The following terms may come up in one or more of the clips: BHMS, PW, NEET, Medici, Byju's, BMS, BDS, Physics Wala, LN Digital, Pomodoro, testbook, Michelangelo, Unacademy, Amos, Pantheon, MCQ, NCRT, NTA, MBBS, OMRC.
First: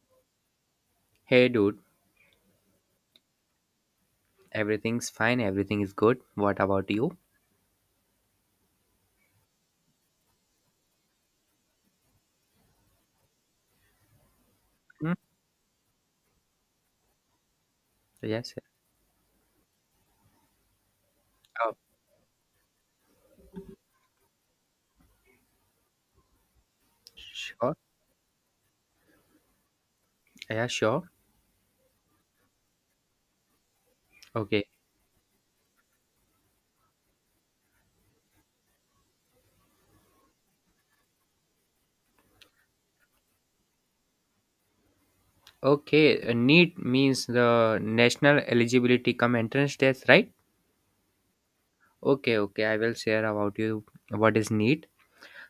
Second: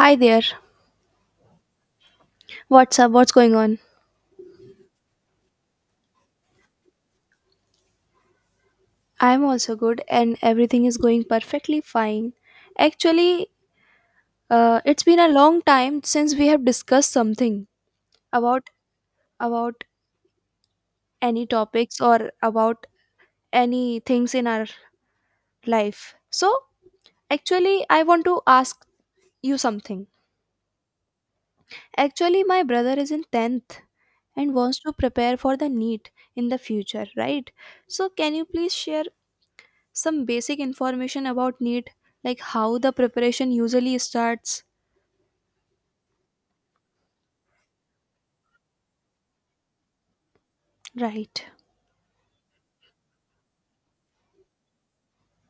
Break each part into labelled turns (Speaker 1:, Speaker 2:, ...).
Speaker 1: Hi there.
Speaker 2: Hey, dude,
Speaker 1: What's up? What's going on?
Speaker 2: everything's fine, everything is good. What about you?
Speaker 1: I'm also good and everything is going perfectly fine. Actually, it's
Speaker 2: Hmm?
Speaker 1: been a long time since we have discussed something
Speaker 2: Yes.
Speaker 1: about about any
Speaker 2: Oh,
Speaker 1: topics or about any things in our life. So,
Speaker 2: sure.
Speaker 1: actually, I want to ask you something.
Speaker 2: Yeah, sure.
Speaker 1: Actually, my brother is in 10th and
Speaker 2: Okay.
Speaker 1: wants to prepare for the NEET in the future, right? So, can you please share some basic information about NEET, like how the preparation usually starts?
Speaker 2: Okay. NEET means the National Eligibility Come Entrance Test, right?
Speaker 1: Right.
Speaker 2: Okay, okay. I will share about you what is NEET.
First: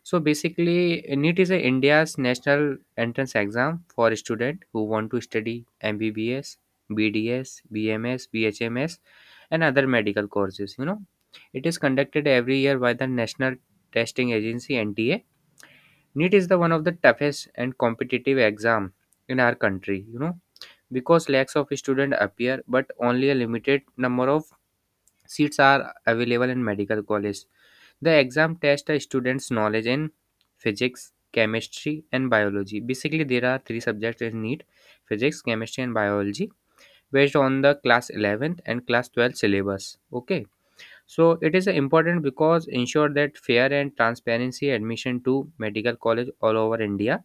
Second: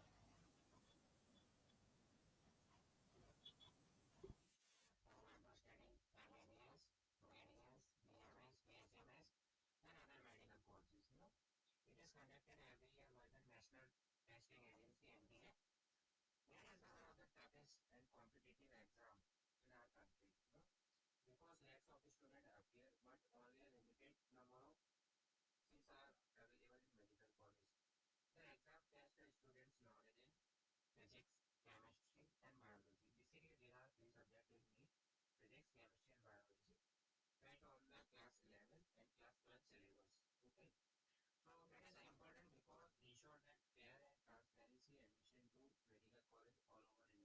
Speaker 2: So basically, NEET is a India's national entrance exam for students who want to study MBBS, BDS, BMS, BHMS, and other medical courses. You know, it is conducted every year by the National Testing Agency (NTA). NEET is the one of the toughest and competitive exam in our country. You know, because lakhs of students appear, but only a limited number of seats are available in medical college. The exam tests a student's knowledge in physics, chemistry, and biology. Basically, there are three subjects in NEET: physics, chemistry, and biology, based on the class 11th and class 12th syllabus. Okay, so it is important, because ensure that fair and transparency admission to medical college all over India.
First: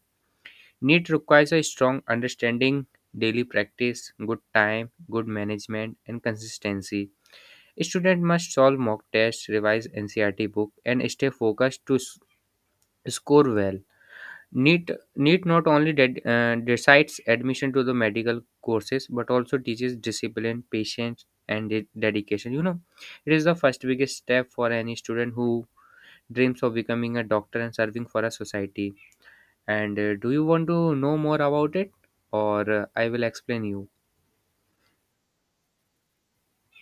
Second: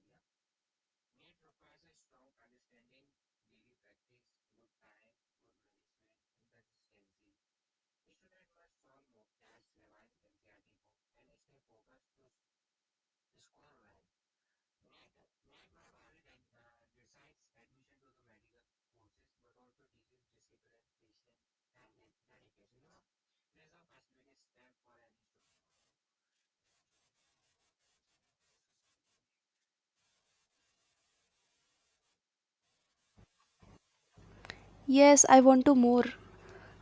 Speaker 2: NEET requires a strong understanding, daily practice, good time, good management, and consistency. Student must solve mock tests, revise NCRT book, and stay focused to score well. NEET, NEET not only decides admission to the medical courses but also teaches discipline, patience, and dedication. You know, it is the first biggest step for any student who dreams of becoming a doctor and serving for a society. And do you want to know more about it, or I will explain you?
Speaker 1: Yes, I want to more.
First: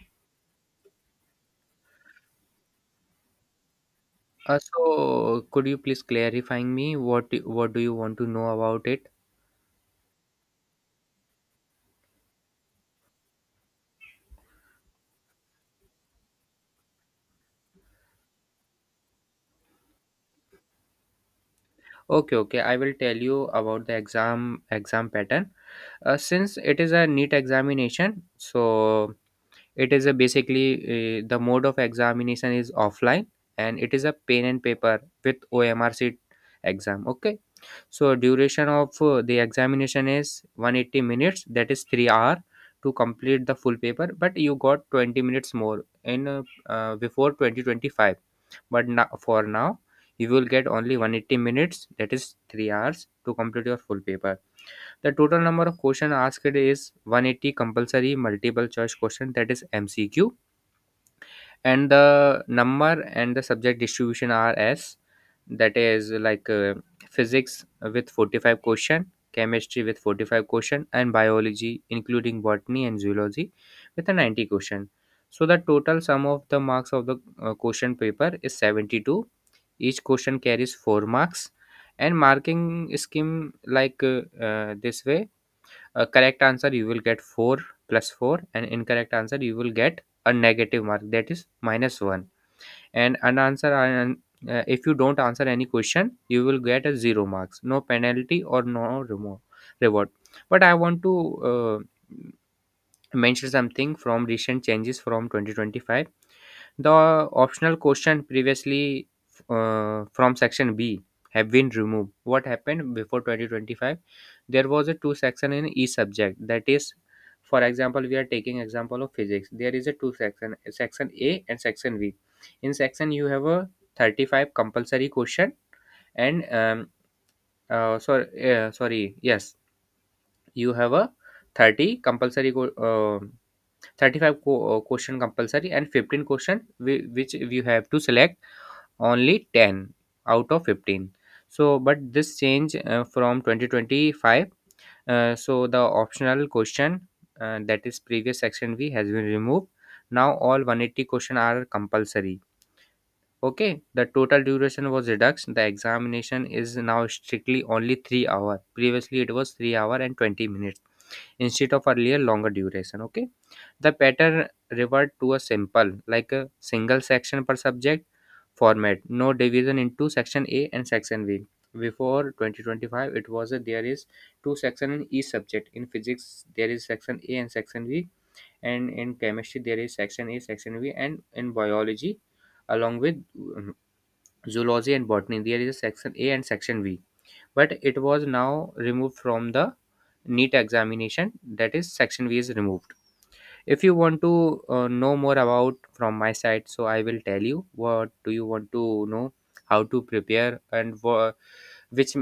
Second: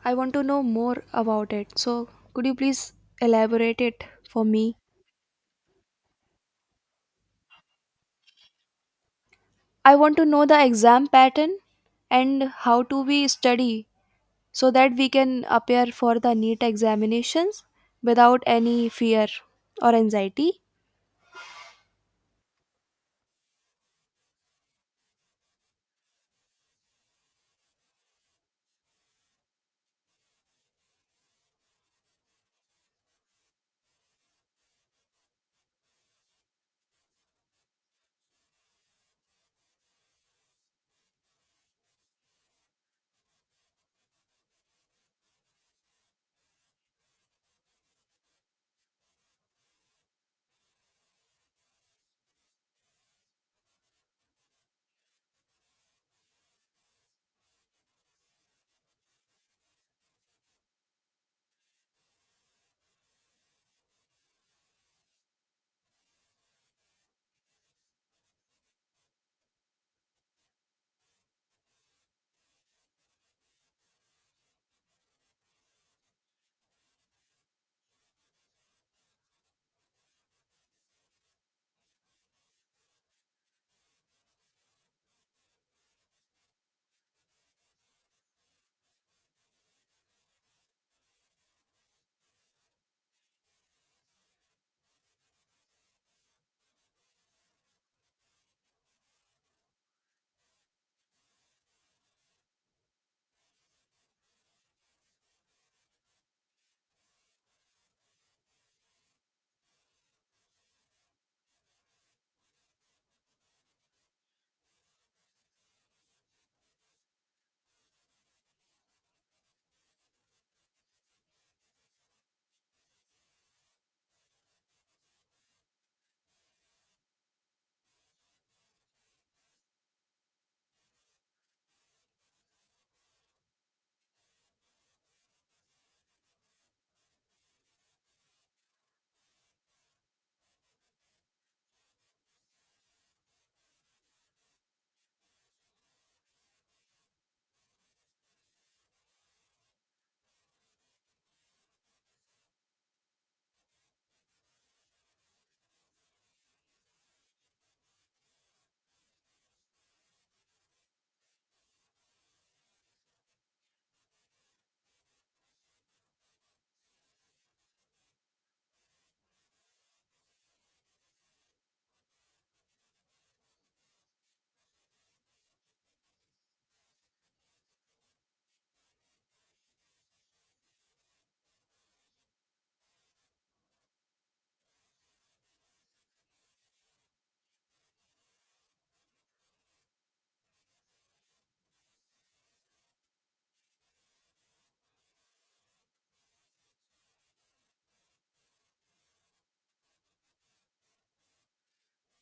Speaker 1: I want to know more about it. So, could you please elaborate it for
Speaker 2: Uh,
Speaker 1: me?
Speaker 2: so, could you please clarifying me what do you want to know about it?
Speaker 1: I want to know the exam pattern and how do we study so that we can appear for the NEET examinations without any fear or anxiety.
Speaker 2: Okay, okay, I will tell you about the exam pattern. Since it is a neat examination, so it is a basically, the mode of examination is offline, and it is a pen and paper with OMRC exam. Okay, so duration of the examination is 180 minutes, that is 3 hour to complete the full paper, but you got 20 minutes more in before 2025. But now, for now, you will get only 180 minutes, that is 3 hours to complete your full paper. The total number of questions asked is 180 compulsory multiple choice question, that is MCQ, and the number and the subject distribution are as that is like, physics with 45 question, chemistry with 45 question, and biology including botany and zoology with a 90 question. So the total sum of the marks of the question paper is 72. Each question carries 4 marks, and marking scheme like, this way: a correct answer you will get 4 plus 4, and incorrect answer you will get a negative mark, that is minus 1, and an answer an- if you don't answer any question you will get a 0 marks, no penalty or no reward. But I want to uh, mention something from recent changes from 2025: the optional question previously from section B have been removed. What happened before 2025? There was a two section in each subject. That is, for example, we are taking example of physics. There is a two section, section A and section B. In section, you have a 35 compulsory question, and um, uh, sorry, yes, you have a 30 compulsory 35 question compulsory, and 15 question which you have to select only 10 out of 15. So but this change from 2025, so the optional question, that is previous section v, has been removed. Now all 180 question are compulsory. Okay, the total duration was reduced. The examination is now strictly only 3 hour, previously it was 3 hour and 20 minutes, instead of earlier longer duration. Okay, the pattern revert to a simple like a single section per subject format, no division into section A and section B. Before 2025, there is two section in each subject. In physics there is section A and section B, and in chemistry there is section A, section B, and in biology along with, um, zoology and botany, there is a section A and section B, but it was now removed from the neat examination, that is section B is removed. If you want to know more about from my side, so I will tell you. What do you want to know, how to prepare, and which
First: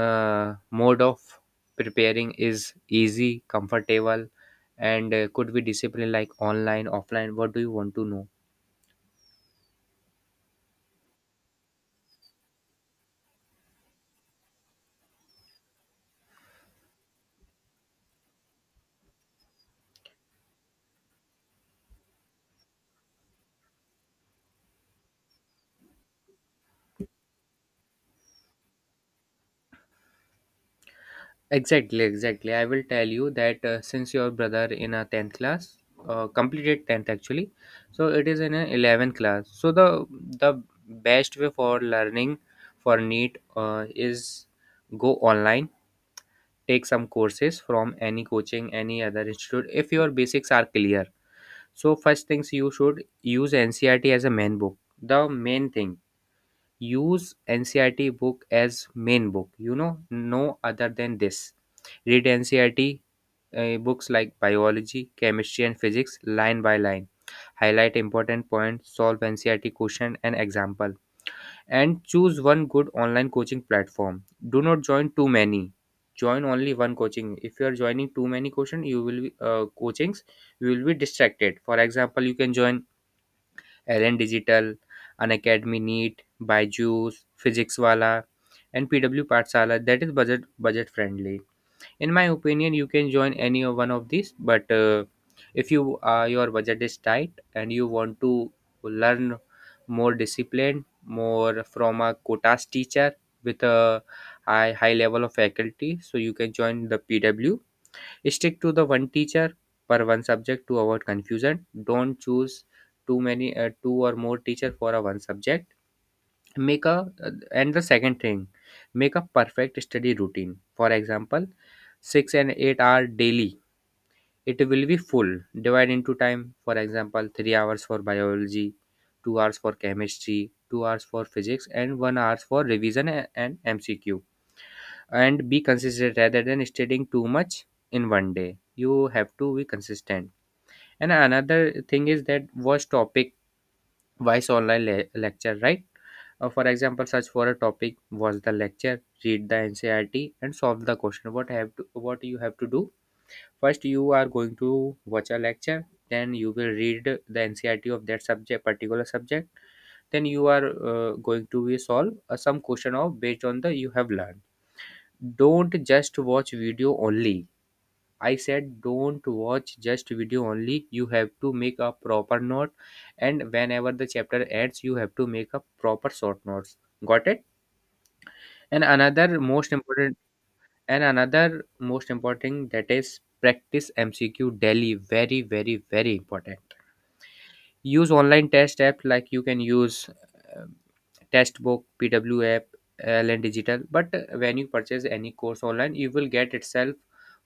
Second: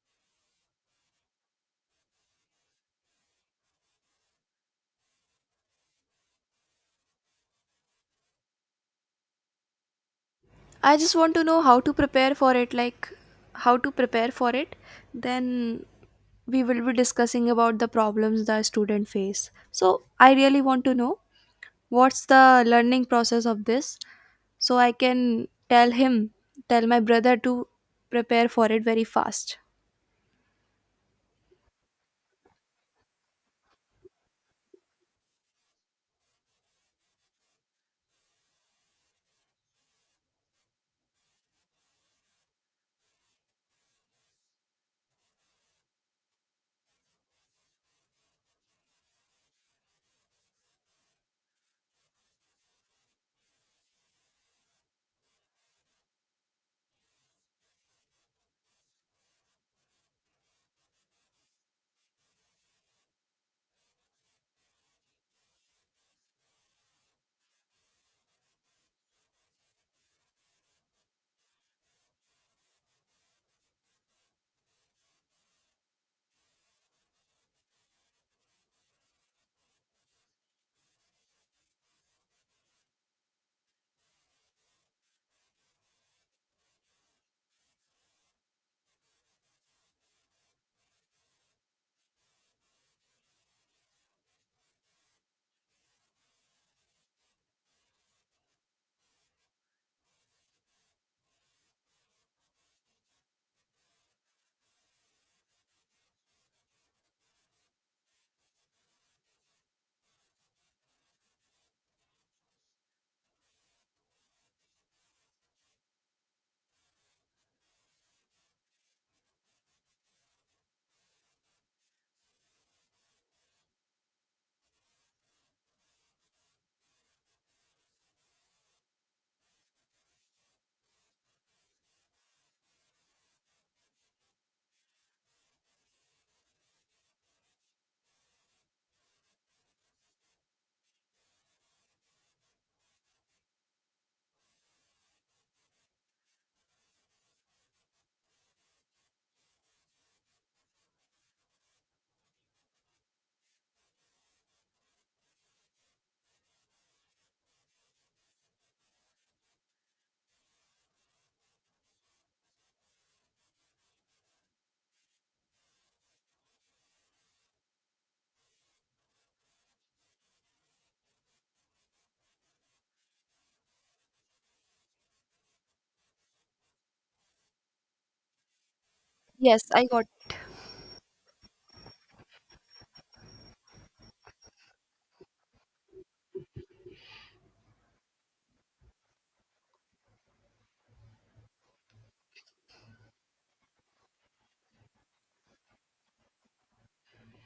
Speaker 2: mode of preparing is easy, comfortable, and could be disciplined, like online, offline? What do you want to know?
Speaker 1: I just want to know how to prepare for it, how to prepare for it. Then we will be discussing about the problems the student face. So I really want to know what's the learning process of this so I can tell him, tell my brother to prepare for it very fast.
Speaker 2: Exactly, exactly. I will tell you that, since your brother in a 10th class, completed 10th actually, so it is in a 11th class. So the best way for learning for NEET is go online, take some courses from any coaching, any other institute if your basics are clear. So first things, you should use NCRT as a main book. The main thing, use NCRT book as main book. You know, no other than this, read NCRT books like biology, chemistry, and physics line by line. Highlight important points, solve NCRT question and example, and choose one good online coaching platform. Do not join too many. Join only one coaching. If you are joining too many coaching, you will be, coachings, you will be distracted. For example, you can join LN Digital, Unacademy Neat, Byju's, Physics Wala, and PW Partsala. That is budget friendly. In my opinion, you can join any of one of these, but if you, your budget is tight and you want to learn more discipline, more from a quotas teacher with a high level of faculty, so you can join the PW. Stick to the one teacher per one subject to avoid confusion. Don't choose too many, two or more teacher for a one subject. Make a, and the second thing, make a perfect study routine. For example, 6 to 8 hour daily. It will be full divide into time. For example, 3 hours for biology, 2 hours for chemistry, 2 hours for physics, and 1 hours for revision and mcq, and be consistent rather than studying too much in one day. You have to be consistent. And another thing is that, watch topic wise online lecture, right? For example, search for a topic, watch the lecture, read the NCRT, and solve the question. What have to, what you have to do? First, you are going to watch a lecture. Then you will read the NCRT of that subject, particular subject. Then you are going to be solve some question of based on the you have learned. Don't just watch video only. I said, don't watch just video only. You have to make a proper note, and whenever the chapter ends, you have to make a proper short notes. Got it? And another
Speaker 1: Yes,
Speaker 2: most
Speaker 1: I got.
Speaker 2: important, and another most important, that is practice MCQ daily. Very, very, very important. Use online test app, like you can use, um, testbook, PW app, LN Digital. But when you purchase any course online, you will get itself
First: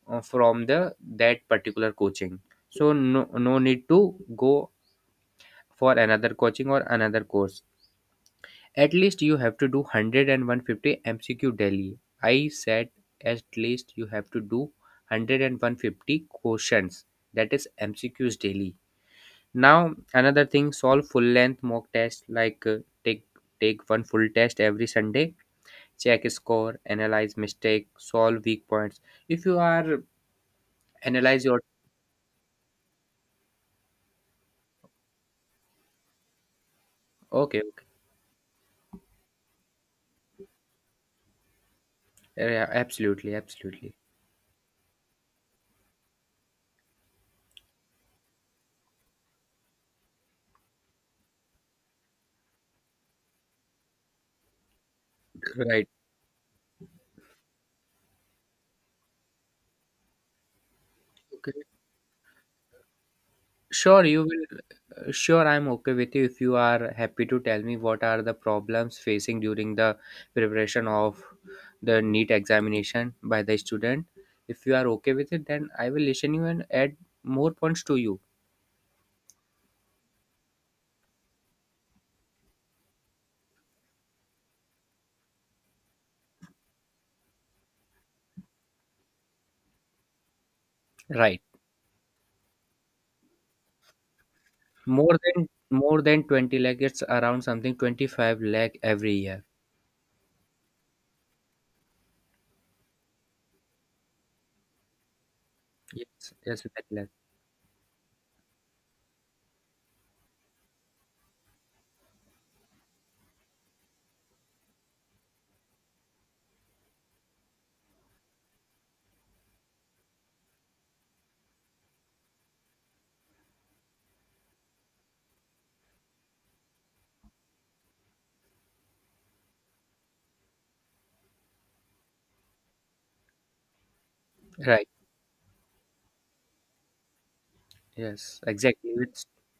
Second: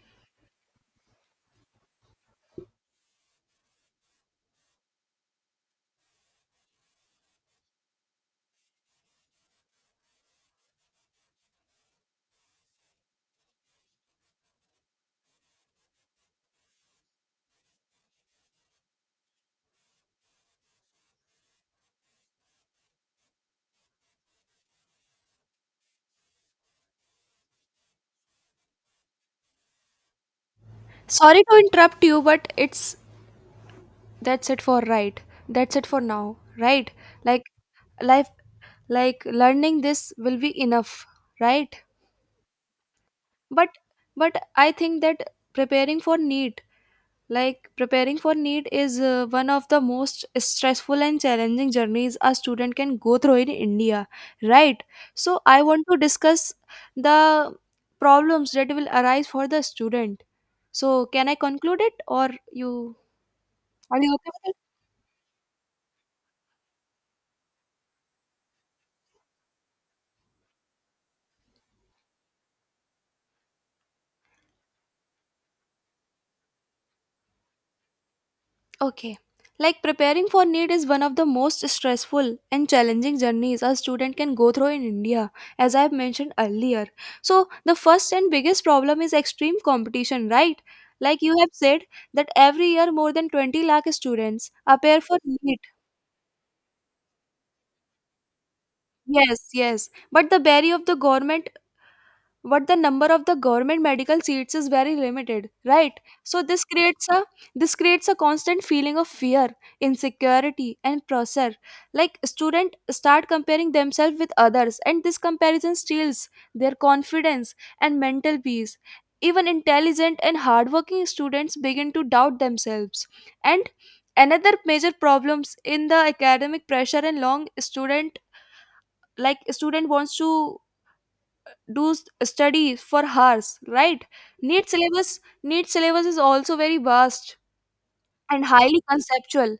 Speaker 2: from the that particular coaching. So no need to go for another coaching or another course. At least you have to do 100 and 150 MCQ daily. I said at least you have to do one hundred and one hundred fifty and quotients. That is MCQs daily. Now another thing, solve full length mock test, like, take, take one full test every Sunday, check score, analyze mistake, solve weak points. If you are
Speaker 1: Sorry
Speaker 2: analyze
Speaker 1: to
Speaker 2: your,
Speaker 1: interrupt you, but it's that's it for right. That's it for now, right? Like
Speaker 2: okay, okay.
Speaker 1: life like learning this will be enough, right?
Speaker 2: Yeah, absolutely,
Speaker 1: but
Speaker 2: absolutely.
Speaker 1: but I think that preparing for neat preparing for neat is one of the most stressful and challenging journeys a student can go through in India, right? So I want
Speaker 2: Right.
Speaker 1: to discuss the problems that will arise for the student. So can I
Speaker 2: Okay.
Speaker 1: conclude it or you are
Speaker 2: Sure,
Speaker 1: you
Speaker 2: you
Speaker 1: okay with?
Speaker 2: will, sure, I'm okay with you if you are happy to tell me what are the problems facing during the preparation of the NEET examination by the student. If you are okay with it, then I will listen you and add more points to you.
Speaker 1: Okay. Like preparing for NEET is one of the most stressful and challenging journeys a student can go through in India, as I have mentioned earlier. So, the first and biggest problem is extreme competition, right? Like you
Speaker 2: Right.
Speaker 1: have said, that every year more than 20 lakh students appear for
Speaker 2: More than
Speaker 1: NEET.
Speaker 2: more than 20 lakh, it's around something 25 lakh every year.
Speaker 1: Yes, yes. But the number of the government medical seats is very limited, right?
Speaker 2: Yes,
Speaker 1: So
Speaker 2: yes,
Speaker 1: this
Speaker 2: that
Speaker 1: creates
Speaker 2: lakh.
Speaker 1: a this creates a constant feeling of fear, insecurity, and pressure. Like students start comparing themselves with others, and this comparison steals their confidence and mental peace. Even intelligent and hardworking students begin to doubt themselves. And another major problems in the academic pressure and long student, like student wants to study for hours, right?
Speaker 2: Right.
Speaker 1: NEET syllabus is also very vast
Speaker 2: Yes,
Speaker 1: and highly
Speaker 2: exactly. It's
Speaker 1: conceptual,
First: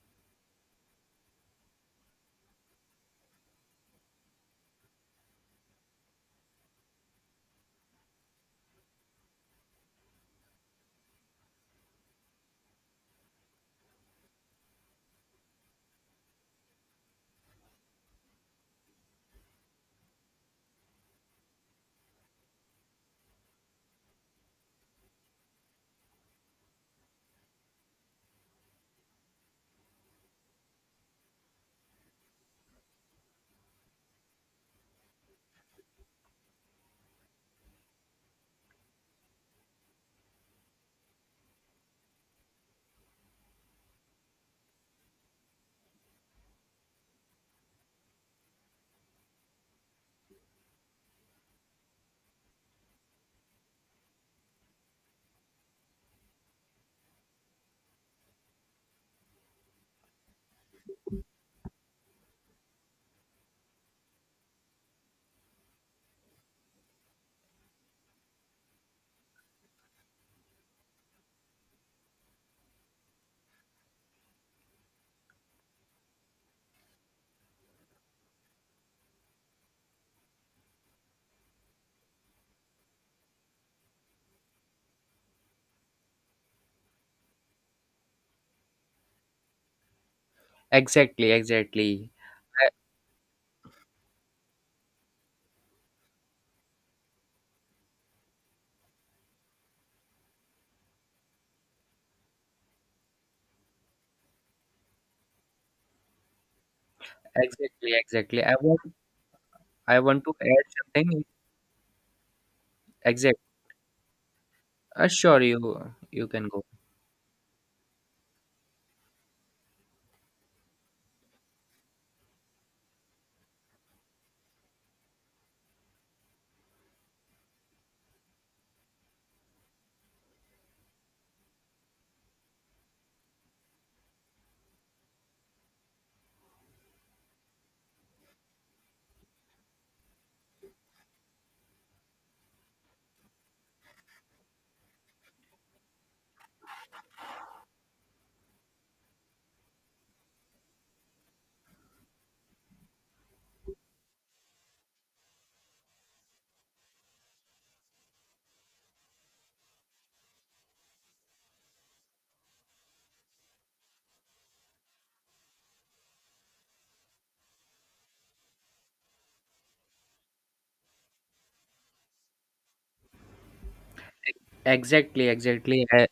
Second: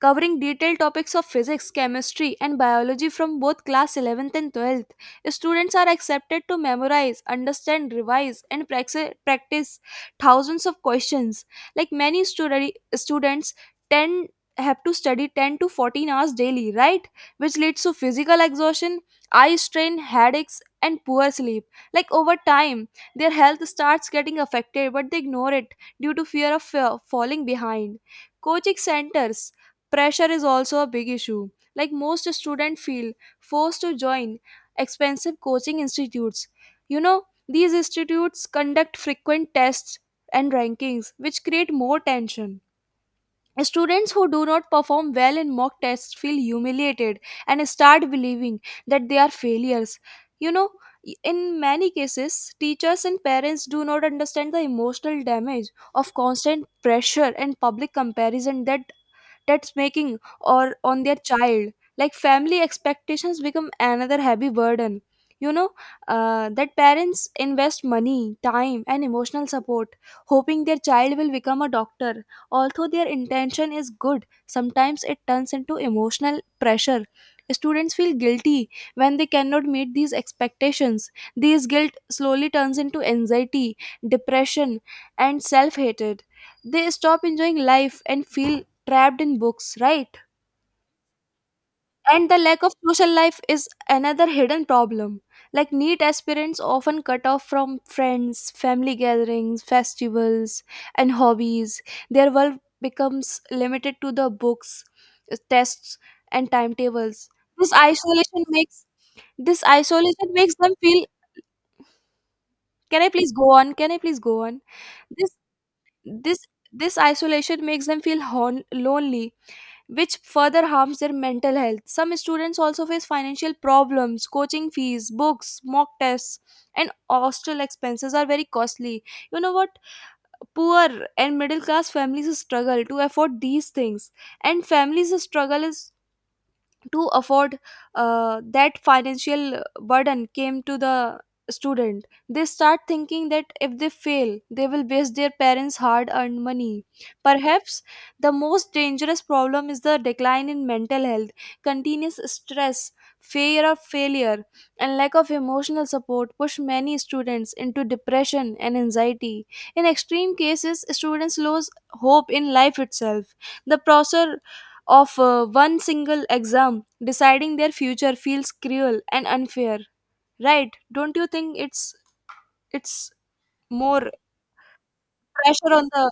Speaker 1: covering detailed topics of physics, chemistry, and biology from both class 11th and 12th. Students are accepted to memorize, understand, revise, and practice thousands of questions. Like many studi- students, 10 have to study 10 to 14 hours daily, right? Which leads to physical exhaustion, eye strain, headaches, and poor sleep. Like over time, their health starts getting affected, but they ignore it due to fear of falling behind. Coaching centers pressure is also a big issue. Like most students feel forced to join expensive coaching institutes. You know, these institutes conduct frequent tests and rankings, which create more tension. Students who do not perform well in mock tests feel humiliated and start believing that they are failures. You know, in many cases, teachers and parents do not understand the emotional damage of constant pressure and public comparison that that's making or on their child. Like family expectations become another heavy burden, you know, that parents invest money, time, and emotional support hoping their child will become a doctor. Although their intention is good, sometimes it turns into emotional pressure. Students feel guilty when they cannot meet these expectations. This guilt slowly turns into anxiety, depression, and self-hatred. They stop enjoying life and feel trapped in books, right?
Speaker 2: exactly, exactly.
Speaker 1: And the lack
Speaker 2: I-
Speaker 1: of social life is another hidden problem. Like neat aspirants often cut off from friends, family gatherings, festivals, and hobbies. Their world becomes limited to the books, tests, and timetables. This
Speaker 2: exactly,
Speaker 1: isolation
Speaker 2: exactly. I want,
Speaker 1: makes this
Speaker 2: I want
Speaker 1: isolation
Speaker 2: to
Speaker 1: makes
Speaker 2: add
Speaker 1: them feel
Speaker 2: something.
Speaker 1: can I please
Speaker 2: Exactly.
Speaker 1: go on? Can I please go on? This
Speaker 2: Sure, you
Speaker 1: this
Speaker 2: can go.
Speaker 1: this isolation makes them feel lonely, which further harms their mental health. Some students also face financial problems. Coaching fees, books, mock tests, and hostel expenses are very costly. You know what? Poor and middle class families struggle to afford these things, and families struggle is to afford that financial burden came to the student. They start thinking that if they fail, they will waste their parents' hard earned money. Perhaps the most dangerous problem is the decline in mental health. Continuous stress, fear of failure, and lack of emotional support push many students into depression and anxiety. In extreme cases, students lose hope in life itself. The process of one single exam deciding their future feels cruel and unfair, right? Don't you think it's it's more
Speaker 2: Exactly,
Speaker 1: pressure on
Speaker 2: exactly,
Speaker 1: the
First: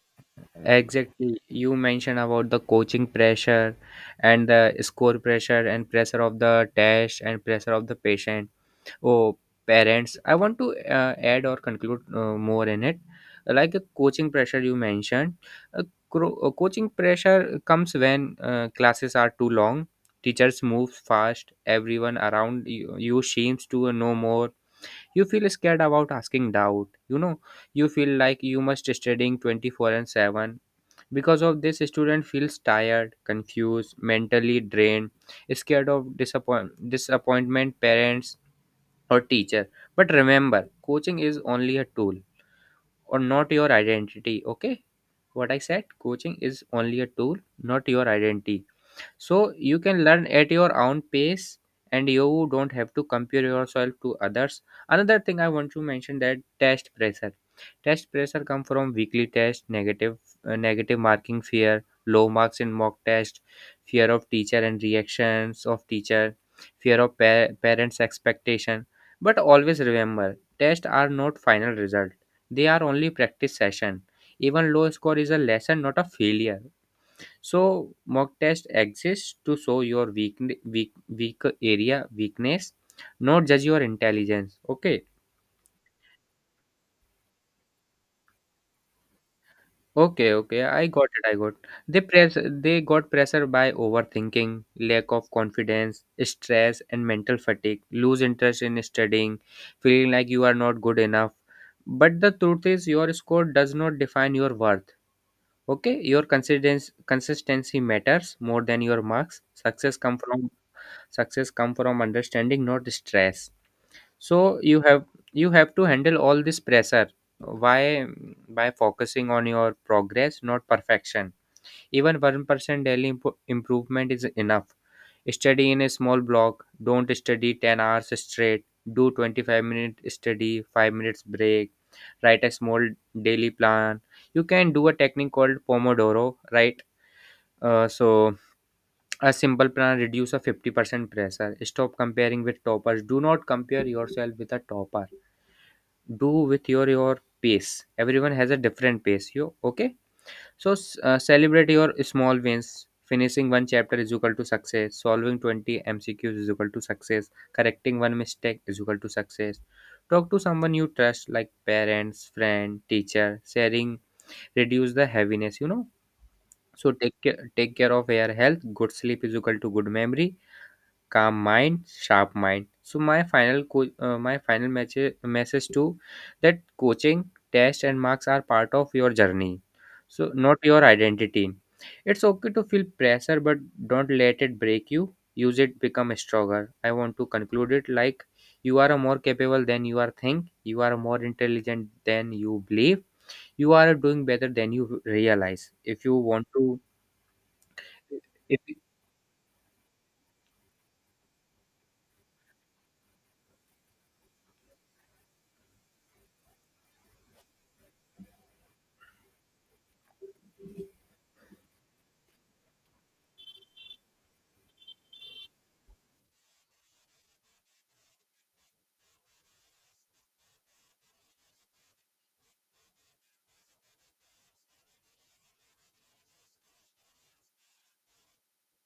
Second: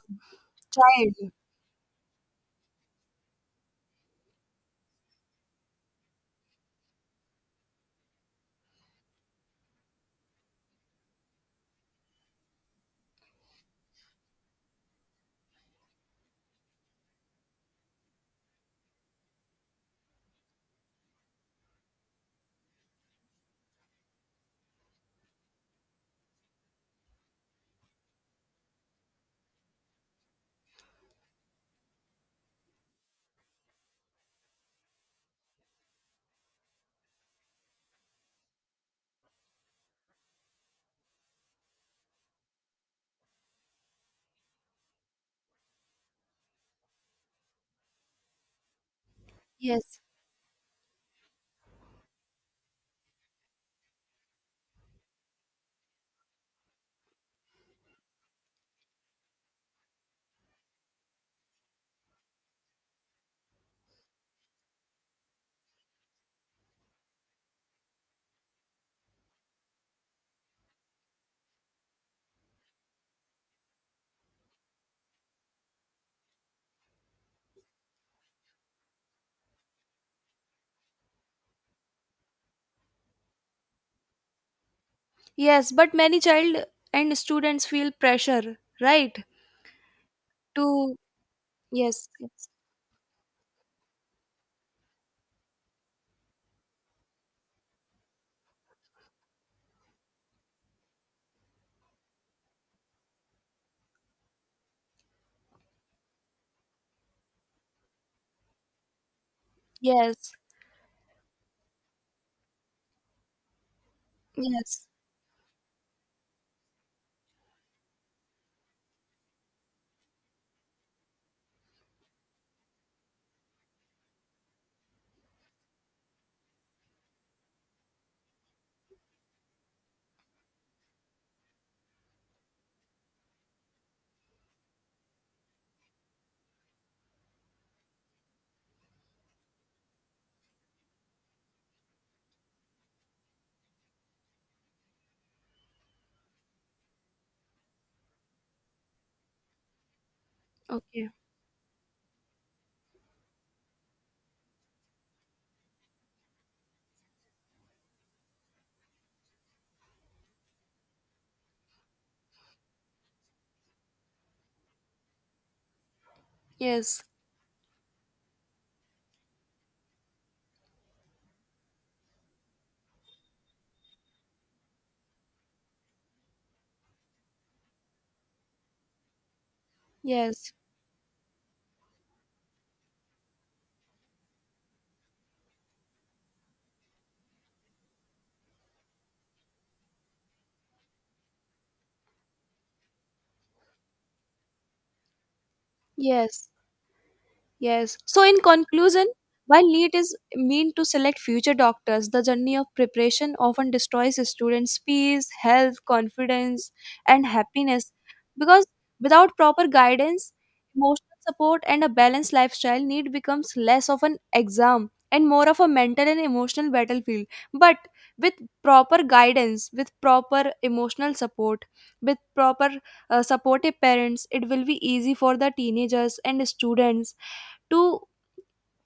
Speaker 1: child?
Speaker 2: exactly. You mentioned about the coaching pressure and the score pressure and pressure of the test and pressure of the patient. Oh, parents. I want to add or conclude more in it. Like a coaching pressure you mentioned, uh, coaching pressure comes when, classes are too long, teachers move fast, everyone around you, you seems to know more, you feel scared about asking doubt, you know, you feel like you must studying 24/7. Because of this, student feels tired, confused, mentally drained, scared of disappointment parents or teacher. But remember, coaching is only a tool or not your identity. Okay, what I said, coaching is only a tool, not your identity. So you
Speaker 1: Yes.
Speaker 2: can learn at your own pace, and you don't have to compare yourself to others. Another thing I want to mention, that test pressure, test pressure come from weekly test, negative, negative marking fear, low marks in mock test, fear of teacher and reactions of teacher, fear of parents expectation. But always remember, tests are not final result, they are only practice session. Even low score is a lesson, not a failure. So mock test exists to show your weak area weakness, not judge your intelligence. Okay,
Speaker 1: Yes, but many child and students feel pressure, right?
Speaker 2: okay, okay.
Speaker 1: To,
Speaker 2: I got it. I got.
Speaker 1: yes,
Speaker 2: They press.
Speaker 1: yes,
Speaker 2: They got pressure by overthinking, lack of confidence, stress, and mental fatigue. Lose interest in studying, feeling like you are not good enough. But the truth is, your score does not define your worth. Okay, your consistency matters more than your marks. Success comes
Speaker 1: yes,
Speaker 2: from, success come from understanding, not stress. So you
Speaker 1: yes,
Speaker 2: have you have to handle all this pressure. Why? By focusing on your progress, not perfection. Even 1% daily improvement is enough. Study in a small block. Don't study 10 hours straight. Do 25 minute study, 5 minutes break. Write a small daily plan. You can do a technique called Pomodoro, right? So, a simple plan reduce a 50% pressure. Stop comparing with toppers. Do not compare yourself with a topper. Do with your pace. Everyone has a different pace. You okay? So
Speaker 1: okay,
Speaker 2: celebrate your small wins. Finishing one chapter is equal to success. Solving 20 MCQs is equal to success. Correcting one mistake is equal to success. Talk to someone you trust, like parents, friend, teacher. Sharing reduce the heaviness, you know. So
Speaker 1: yes,
Speaker 2: take care of your health. Good sleep is equal to good memory, calm mind, sharp mind. So my final my final message to that, coaching, test, and marks are part of your journey, so
Speaker 1: yes,
Speaker 2: not your identity. It's okay to feel pressure, but don't let it break you. Use it become stronger. I want to conclude it like, you are more capable than you are think. You are more intelligent than you believe. You are doing better than you realize. If you
Speaker 1: yes.
Speaker 2: want to,
Speaker 1: Yes. So, in
Speaker 2: if
Speaker 1: conclusion, while NEET is meant to select future doctors, the journey of preparation often destroys students' peace, health, confidence, and happiness, because without proper guidance, emotional support, and a balanced lifestyle, NEET becomes less of an exam and more of a mental and emotional battlefield. But with with proper emotional support, with proper supportive parents, it will be easy for the teenagers and students to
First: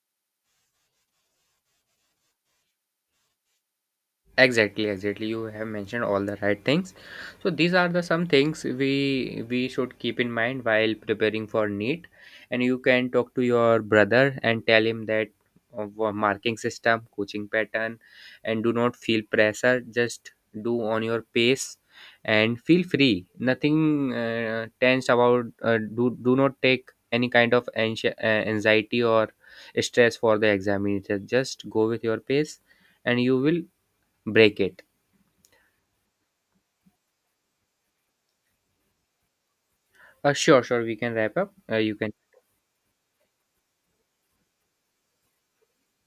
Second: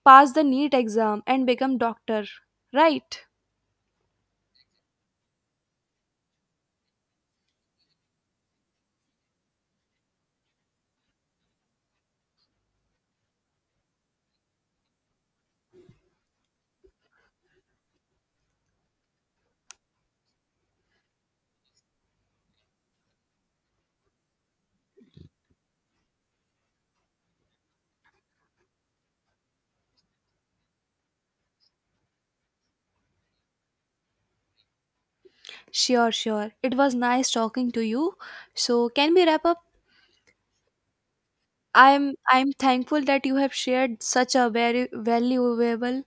Speaker 1: pass the NEET exam and become doctor, right?
Speaker 2: exactly, exactly, you have mentioned all the right things. So these are the some things we should keep in mind while preparing for NEET. And you can talk to your brother and tell him that of marking system, coaching pattern, and do not feel pressure, just do on your pace and feel free, nothing tense about, do not take any kind of anxiety or stress for the examination. Just go with your pace and you will break it.
Speaker 1: Sure, sure, it was nice talking to you. So can we wrap up?
Speaker 2: Sure, sure. We can wrap up. You can.
Speaker 1: i'm I'm thankful that you have shared such a very valuable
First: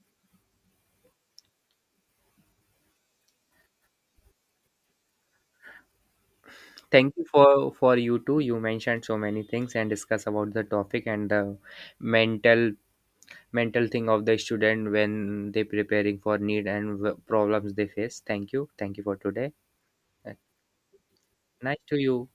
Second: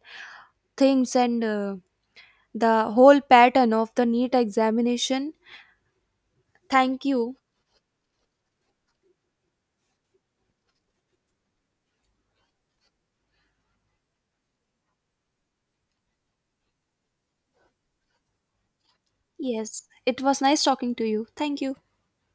Speaker 1: things, and the whole pattern of the NEET examination. Thank
Speaker 2: Thank you
Speaker 1: you.
Speaker 2: for you too. You mentioned so many things and discuss about the topic and the mental mental thing of the student when they preparing for need and problems they face. Thank you. Thank you for today.
Speaker 1: Yes, it
Speaker 2: Uh,
Speaker 1: was nice talking to you. Thank you.
Speaker 2: Nice to you.